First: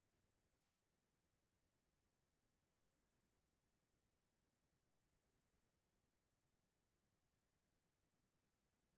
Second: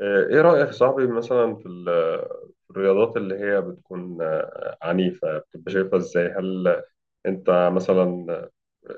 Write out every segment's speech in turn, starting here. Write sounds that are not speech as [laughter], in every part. ايه رأيك يا صاحبي مثلا في الرياضات اللي هي بتكون عنيفة؟ بتبقى شايفها ازاي؟ هل انت مثلا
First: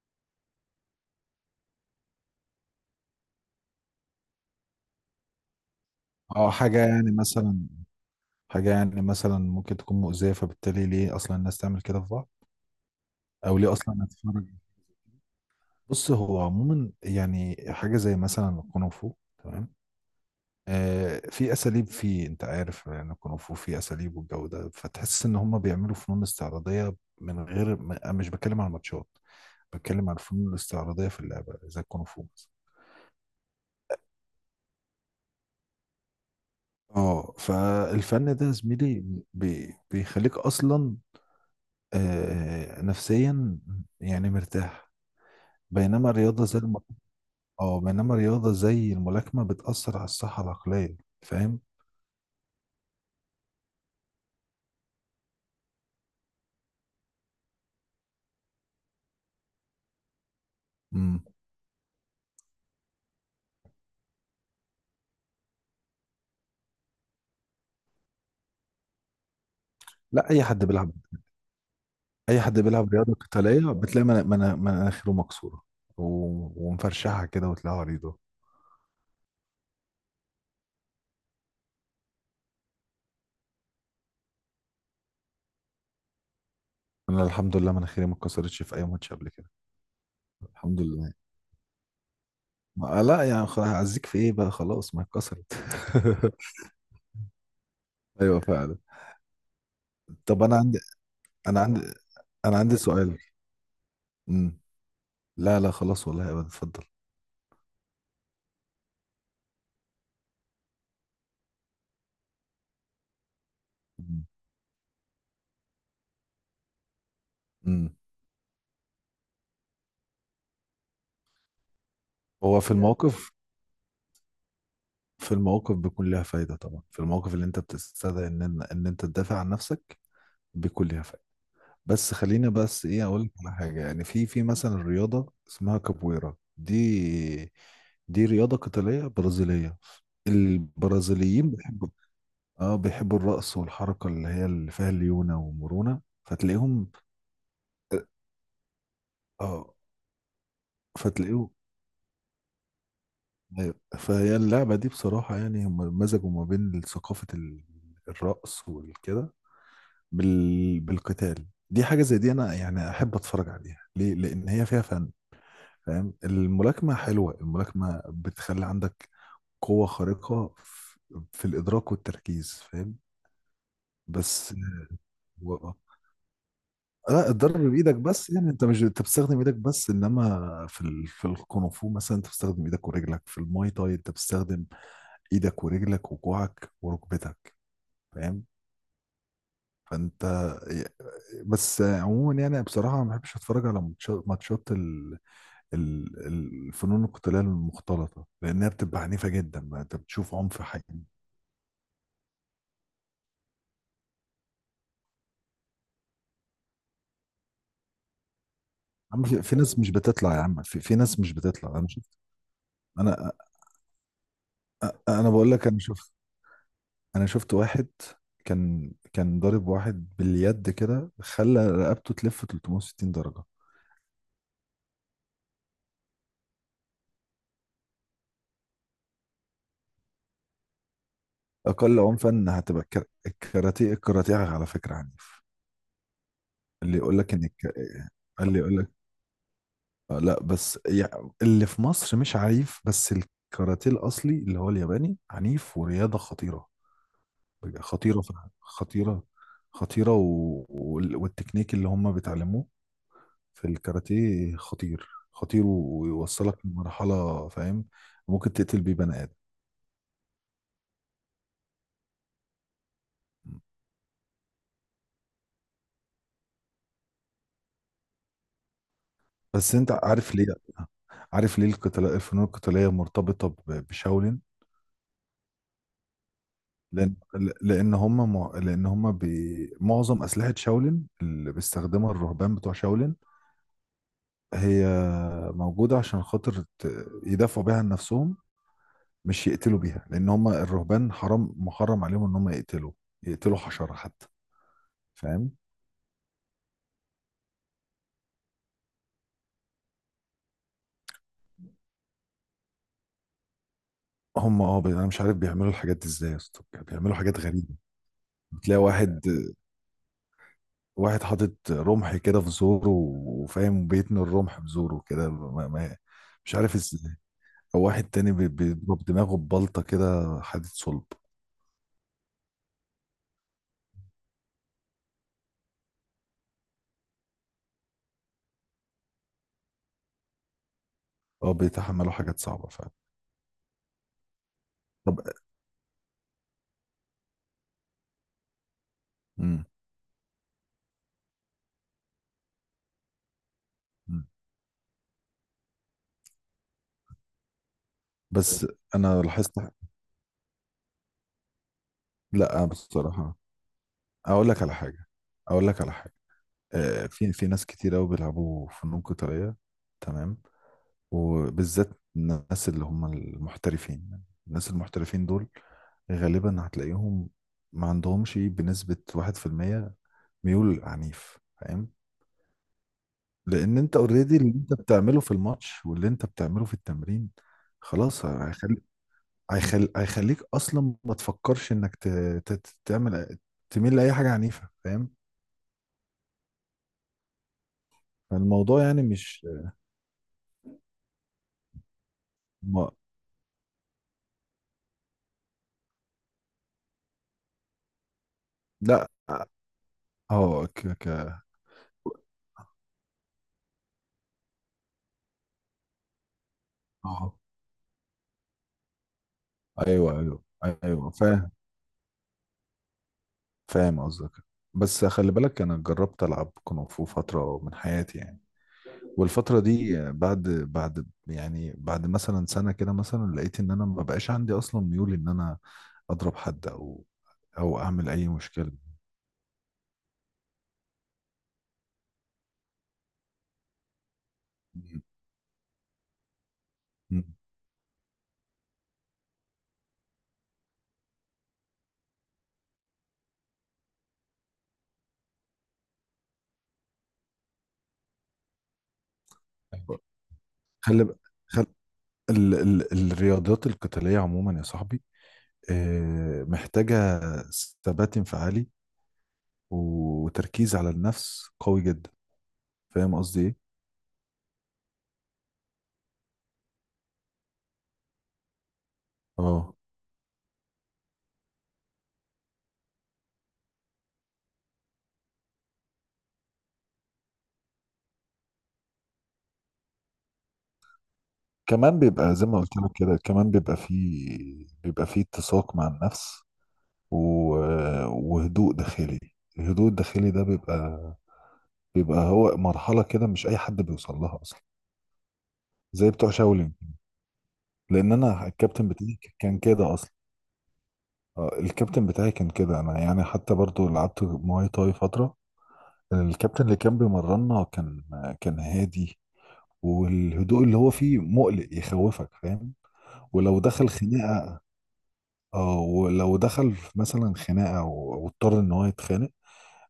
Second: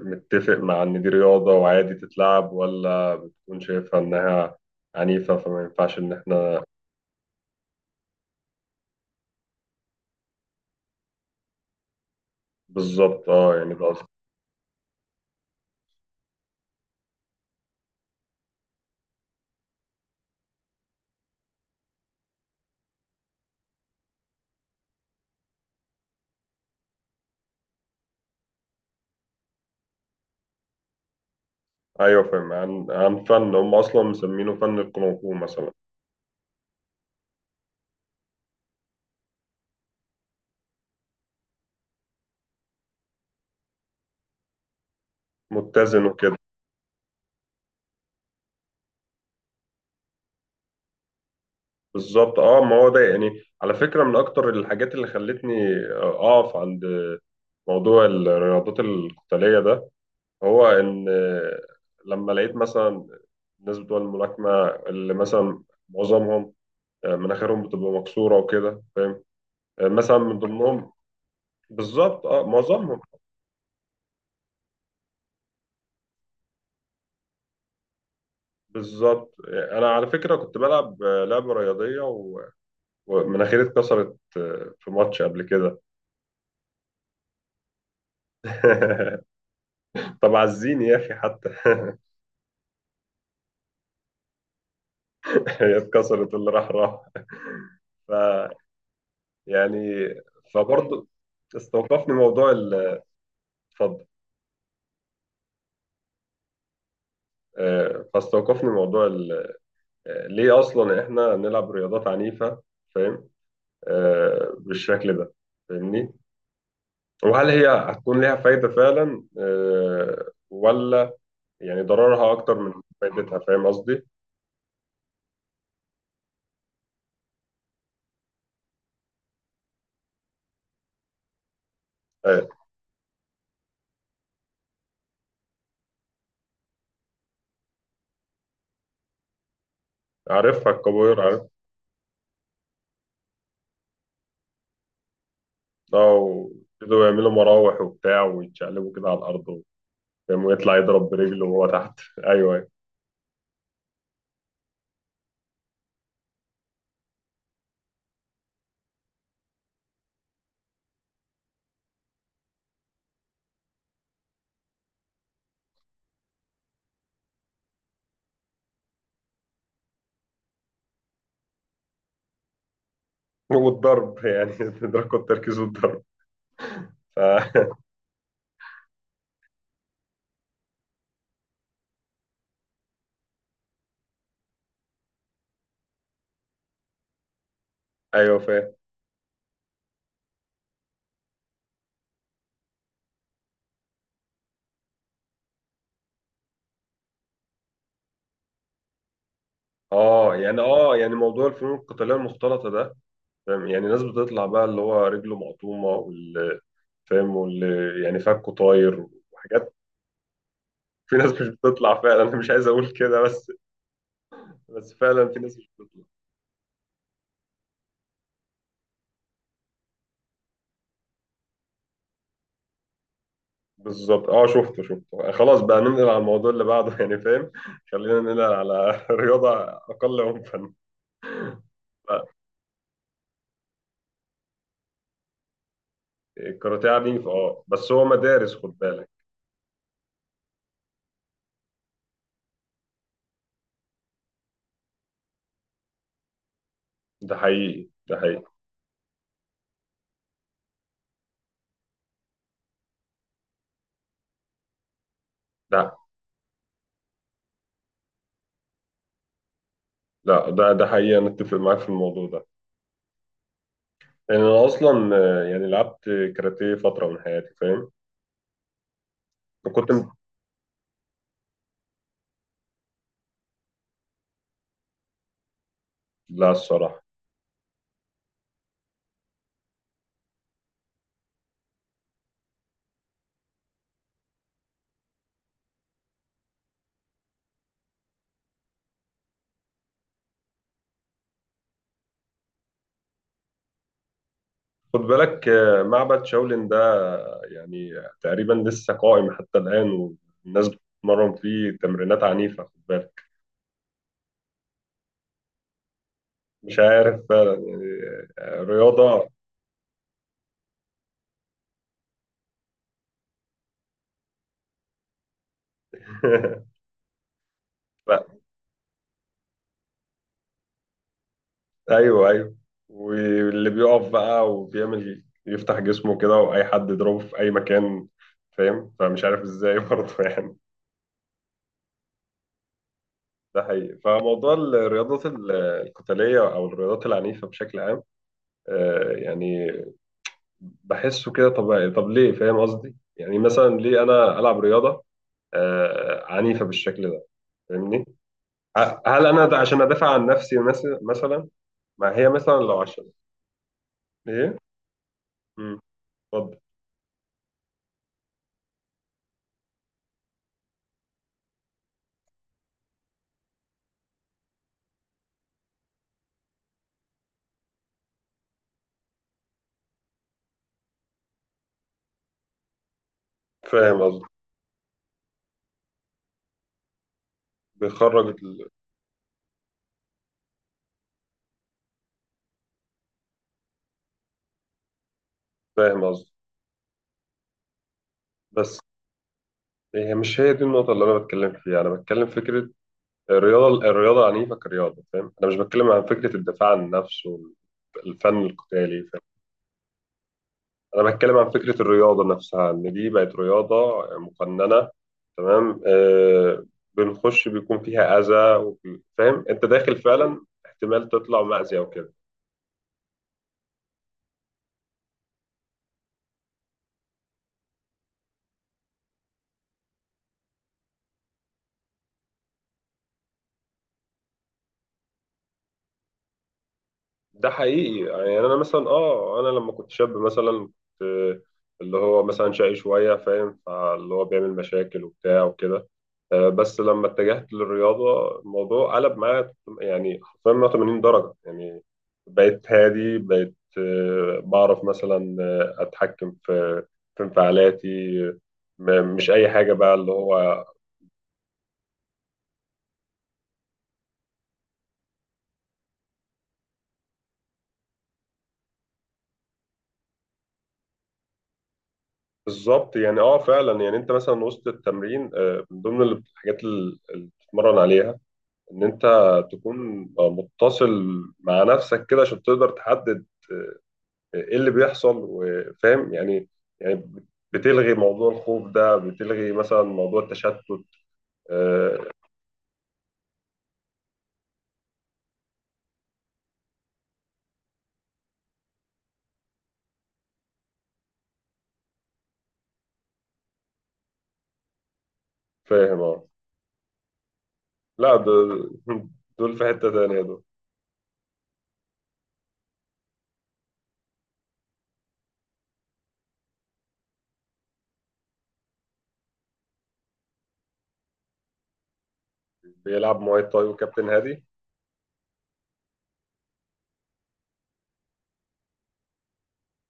متفق مع ان دي رياضة وعادي تتلعب، ولا بتكون شايفها انها عنيفة فما ينفعش ان اه احنا؟ حاجة يعني مثلا ممكن تكون مؤذية، فبالتالي ليه أصلا الناس تعمل كده في بعض؟ بالظبط اه، أو ليه يعني ده أصلا قصدي. نتفرج؟ بص، هو عموما يعني حاجة زي مثلا الكونغ فو. تمام. في أساليب، فيه أنت عارف يعني الكونغ فو فيه أساليب والجو ده، فتحس إن هم بيعملوا فنون استعراضية. من غير م- أنا مش بتكلم عن الماتشات، بتكلم عن الفنون الاستعراضية في اللعبة زي الكونغ ايوه فو مثلا. فاهم، عن فن هم اصلا مسمينه فن الكونغ فو مثلا. اه فالفن ده يا زميلي بيخليك أصلا نفسيا يعني مرتاح. متزن بينما وكده. الرياضة زي الم... اه بينما الرياضة زي الملاكمة بتأثر على الصحة العقلية. فاهم؟ بالظبط اه، ما هو ده يعني على فكرة من اكتر الحاجات اللي خلتني اقف عند موضوع الرياضات القتالية ده، هو إن مم. لما لقيت مثلا الناس بتوع الملاكمة اللي مثلا معظمهم مناخيرهم بتبقى مكسورة وكده، فاهم؟ مثلا لا من ضمنهم. بالظبط أي اه، حد بيلعب معظمهم. رياضة قتالية بتلاقي مناخيره مكسورة و... ومفرشحة كده وتلاقيها عريضة. بالظبط أنا على فكرة كنت بلعب لعبة رياضية ومناخيري اتكسرت في ماتش قبل كده. أنا الحمد لله مناخيري ما اتكسرتش في أي ماتش [laughs] قبل كده. طب الحمد عزيني يا لله. أخي حتى. [laughs] ما... لا يعني خلاص، أعزيك في إيه بقى؟ خلاص ما اتكسرت. هي اتكسرت، [laughs] اللي راح أيوه راح فعلا. يعني. طب أنا عندي فبرضه أنا عندي استوقفني أنا عندي سؤال. اتفضل. مم. لا لا خلاص، والله أبدا، اتفضل. فاستوقفني ليه اصلا احنا بنلعب رياضات عنيفه، فاهم؟ مم. بالشكل ده، فاهمني؟ وهل هي مم. هتكون ليها فايده فعلا ولا يعني ضررها اكتر هو في من الموقف فايدتها؟ فاهم قصدي؟ في الموقف بيكون ليها فايدة طبعا، في الموقف اللي انت بتستدعي ان ان إن انت تدافع عن نفسك بيكون ليها فايدة. بس آه، خلينا بس ايه، اقول لك على حاجة. يعني في مثلا رياضة اسمها كابويرا، دي دي رياضة قتالية برازيلية. عارفها الكبار، عارف. البرازيليين بيحبوا، اه بيحبوا الرقص والحركة اللي هي اللي فيها ليونة ومرونة، اه، فتلاقيهم ويبتدوا يعملوا مراوح اه وبتاع ويتشقلبوا كده على الارض. آه، فاهم، ويطلع يضرب برجله فتلاقيهم. وهو تحت. [laughs] ايوه أيوة. أيوة. فهي اللعبة دي بصراحة يعني هم مزجوا ما بين ثقافة الرقص والكده بالقتال. دي حاجة زي دي أنا يعني أحب أتفرج عليها ليه؟ لأن هي فيها فن. فاهم؟ الملاكمة حلوة، الملاكمة بتخلي عندك قوة خارقة في الإدراك والتركيز. فاهم؟ والضرب يعني. بس [laughs] تدركوا التركيز و... والضرب. ف... لا، الضرب بإيدك بس، يعني أنت مش أنت بتستخدم إيدك بس، إنما في في الكونغفو مثلا أنت بتستخدم إيدك ورجلك، في الماي تاي أنت بتستخدم إيدك ورجلك وكوعك وركبتك. [laughs] ايوه فاهم؟ فاهم. فانت. بس عموما يعني بصراحه ما بحبش اتفرج على ماتشات الفنون القتاليه المختلطه، لانها بتبقى عنيفه جدا، بقى انت بتشوف اه يعني، عنف حقيقي. اه يعني موضوع الفنون القتاليه المختلطه ده، فاهم يعني؟ ناس بتطلع بقى اللي هو رجله مقطومه، واللي فاهم، واللي يعني فكه طاير عم في... في وحاجات. ناس مش بتطلع يا عم في في ناس ناس مش مش بتطلع، انا بتطلع شفت فعلا، انا مش عايز اقول كده، انا بس بس فعلا انا في بقول ناس لك، مش بتطلع. انا شفت واحد كان ضارب واحد باليد كده خلى رقبته تلف 360 درجه. بالظبط اه، شفته شفته، خلاص بقى ننقل على الموضوع اللي بعده. [laughs] يعني فاهم، خلينا ننقل على [laughs] رياضه اقل عنفا. اقل ف- عنفا هتبقى الكاراتيه. الكاراتيه على فكره عنيف. الكاراتيه اللي يقول عنيف لك ان اه، الك... بس هو مدارس، اللي يقول خد لك بالك. لا بس يعني اللي في مصر مش عنيف، بس الكاراتيه الاصلي اللي هو الياباني عنيف ورياضه خطيره. ده حقيقي، ده خطيره حقيقي. فعلا. خطيره. خطيره والتكنيك اللي هم بيتعلموه في الكاراتيه خطير خطير، لا ويوصلك لمرحله، فاهم؟ ممكن تقتل بيه بني ادم. لا، ده حقيقي، انا اتفق معاك في الموضوع ده. لأن أنا أصلا يعني لعبت كاراتيه فترة من حياتي، فاهم؟ بس وكنت انت م- عارف ليه؟ عارف ليه القتال الفنون القتاليه مرتبطه بشاولين؟ لا الصراحة. لان لان هم مع- لان هم بي... معظم اسلحه شاولين اللي بيستخدمها الرهبان بتوع شاولين هي موجوده عشان خاطر يدافعوا بيها عن نفسهم، مش يقتلوا بيها. لان هم الرهبان حرام محرم عليهم ان هم يقتلوا، يقتلوا حشره حتى. خد بالك فاهم؟ معبد شاولين ده، يعني تقريبا لسه قائم حتى الآن، والناس بتتمرن فيه تمرينات عنيفة، خد بالك. انا مش عارف بيعملوا الحاجات دي ازاي يا اسطى، مش بيعملوا عارف حاجات فعلا غريبه. يعني. بتلاقي رياضة. واحد حاطط رمح كده في زوره، وفاهم بيتني الرمح بزوره كده ما... ما... مش عارف [laughs] ازاي. او واحد لا، تاني بيضرب دماغه ببلطه كده حديد صلب. أيوه أيوه. واللي بيقف بقى وبيعمل يفتح جسمه كده، وأي حد يضربه في أي مكان، فاهم؟ فمش عارف إزاي [laughs] برضه يعني. اه بيتحملوا حاجات صعبه فعلا. ده حقيقي. طب. القتالية أو الرياضات العنيفة بشكل عام، مم. يعني بحسه كده طبيعي، طب ليه؟ فاهم قصدي؟ يعني مثلا ليه مم. أنا ألعب رياضة عنيفة بالشكل ده، فاهمني؟ بس انا هل أنا لاحظت. ده عشان أدافع عن نفسي مثلا؟ ما هي مثلا لا لو عشان بصراحه، اقول إيه؟ لك على حاجه. اقول مم، لك على حاجه اتفضل. في ناس كتير قوي بيلعبوا فنون قتاليه، تمام؟ وبالذات الناس اللي هم المحترفين. الناس المحترفين دول غالبا هتلاقيهم ما عندهمش بنسبه 1% ميول عنيف. فاهم؟ لان انت فاهم قصدي، اوريدي اللي انت بتعمله في الماتش واللي انت بتعمله في التمرين خلاص بيخرج ال- هيخلي هيخليك اصلا ما تفكرش انك تعمل، تميل لاي حاجه عنيفه. فاهم؟ فاهم قصدي، بس فالموضوع يعني مش... هي مش هي دي النقطة اللي أنا بتكلم فيها. أنا بتكلم فكرة ما... الرياضة عنيفة كرياضة، فاهم؟ أنا مش بتكلم عن فكرة الدفاع عن النفس والفن القتالي، لا. فاهم؟ اه ك... ك... أنا بتكلم عن فكرة الرياضة نفسها، إن دي بقت رياضة مقننة، تمام؟ آه، اه بنخش بيكون فيها أذى، فاهم؟ أنت داخل ايوه فعلا احتمال ايوه تطلع فاهم. مأذي أو كده. فاهم قصدك. بس خلي بالك، انا جربت العب كونغ فو فتره من حياتي يعني، والفترة دي بعد بعد مثلا سنة كده مثلا، لقيت ان انا ما بقاش عندي اصلا ميول ان انا اضرب حد ده او حقيقي. اعمل اي يعني أنا مشكلة. مثلا آه، أنا لما كنت شاب مثلا كنت اللي هو مثلا شقي شوية، فاهم؟ فاللي هو بيعمل م- مشاكل وبتاع وكده. بس لما م. اتجهت للرياضة الموضوع قلب معايا، يعني حرفيا 180 درجة يعني. بقيت هادي، بقيت بعرف مثلا أتحكم في انفعالاتي. مش أي حاجة بقى اللي هو. خلي ب- خل... الرياضات القتالية عموما يا صاحبي محتاجة ثبات انفعالي وتركيز على النفس قوي جدا. بالظبط فاهم يعني اه، قصدي ايه؟ فعلا يعني انت مثلا وسط التمرين من ضمن اللي بتتمرن عليها ان انت اه تكون متصل مع نفسك كده، عشان تقدر تحدد ايه اللي بيحصل، وفاهم يعني. يعني بتلغي موضوع الخوف ده، بتلغي مثلا موضوع التشتت. كمان آه، بيبقى زي ما قلت لك كده، كمان بيبقى فيه اتساق مع النفس و... وهدوء داخلي. الهدوء الداخلي ده بيبقى هو مرحلة كده مش أي حد بيوصل لها أصلا، فاهم زي اه. بتوع شاولين. لا لأن أنا دول، الكابتن بتاعي دول كان في حتة كده أصلا. تانية دول. الكابتن بتاعي كان كده. أنا يعني حتى برضو لعبت مواي تاي فترة، الكابتن اللي كان بيمرنا كان هادي، والهدوء اللي هو فيه مقلق يخوفك. فاهم؟ بيلعب مواي ولو تاي دخل وكابتن هادي. خناقة، اه ولو دخل مثلا خناقة واضطر ان هو يتخانق،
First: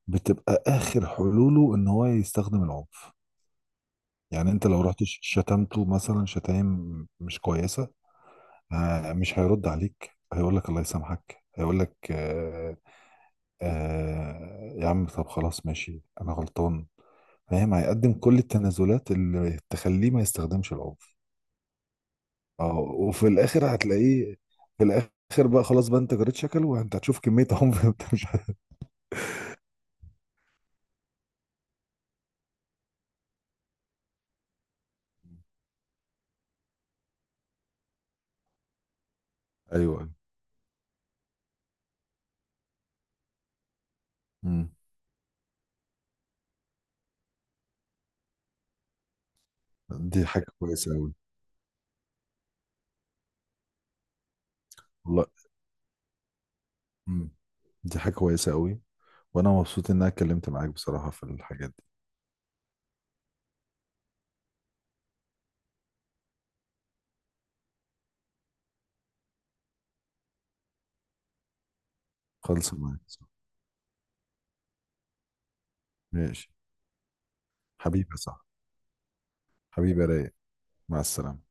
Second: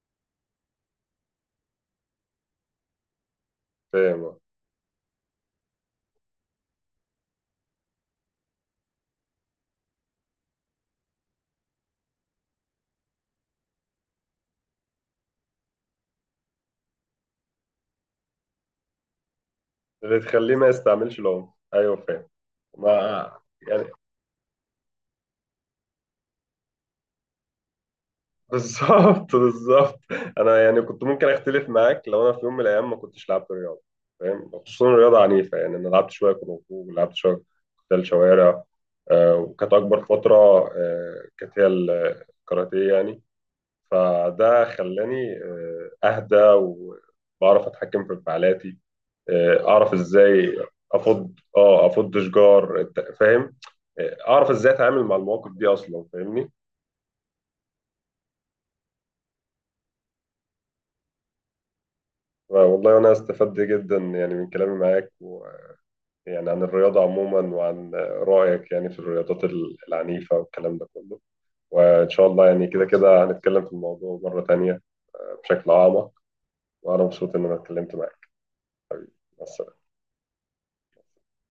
بتبقى اخر حلوله ان هو يستخدم العنف. فاهم اه. يعني انت لو رحت شتمته مثلا شتايم مش كويسه، مش هيرد عليك، هيقول لك الله يسامحك، هيقول لك آه، آه يا عم طب خلاص ماشي انا غلطان. فاهم؟ هيقدم كل التنازلات اللي تخليه اللي ما تخليه ما يستخدمش العنف. يستعملش العنف، ايوه فاهم. اه ما وفي الاخر يعني، هتلاقيه، في الاخر بقى خلاص بقى، انت جريت شكل وانت هتشوف كميه عنف. [laughs] انت مش بالظبط بالظبط. انا يعني كنت ممكن اختلف معاك لو انا في يوم من الايام ما كنتش لعبت رياضه، فاهم؟ خصوصا رياضه عنيفه. يعني انا لعبت شويه كونغ فو، ولعبت شويه قتال شوارع وكانت اكبر ايوه. فتره كانت هي الكاراتيه يعني. فده مم. خلاني اهدى وبعرف اتحكم في انفعالاتي، اعرف دي حاجه ازاي كويسه قوي. افض، اه، افض شجار، فاهم؟ اعرف ازاي اتعامل مع والله. المواقف دي اصلا، فاهمني؟ مم. دي حاجة كويسة قوي، وانا مبسوط ان انا اتكلمت معاك بصراحة في الحاجات دي. والله، وأنا استفدت جدا يعني من كلامي معاك، ويعني عن الرياضة عموما، وعن رأيك يعني في العنيفة والكلام ده كله. وإن شاء الله يعني خالص كده معاك كده صح. هنتكلم في الموضوع مرة تانية بشكل أعمق. ماشي. وأنا مبسوط إن أنا اتكلمت حبيبي معاك. صح. مع السلامة. حبيبي يا رايق. مع السلامة.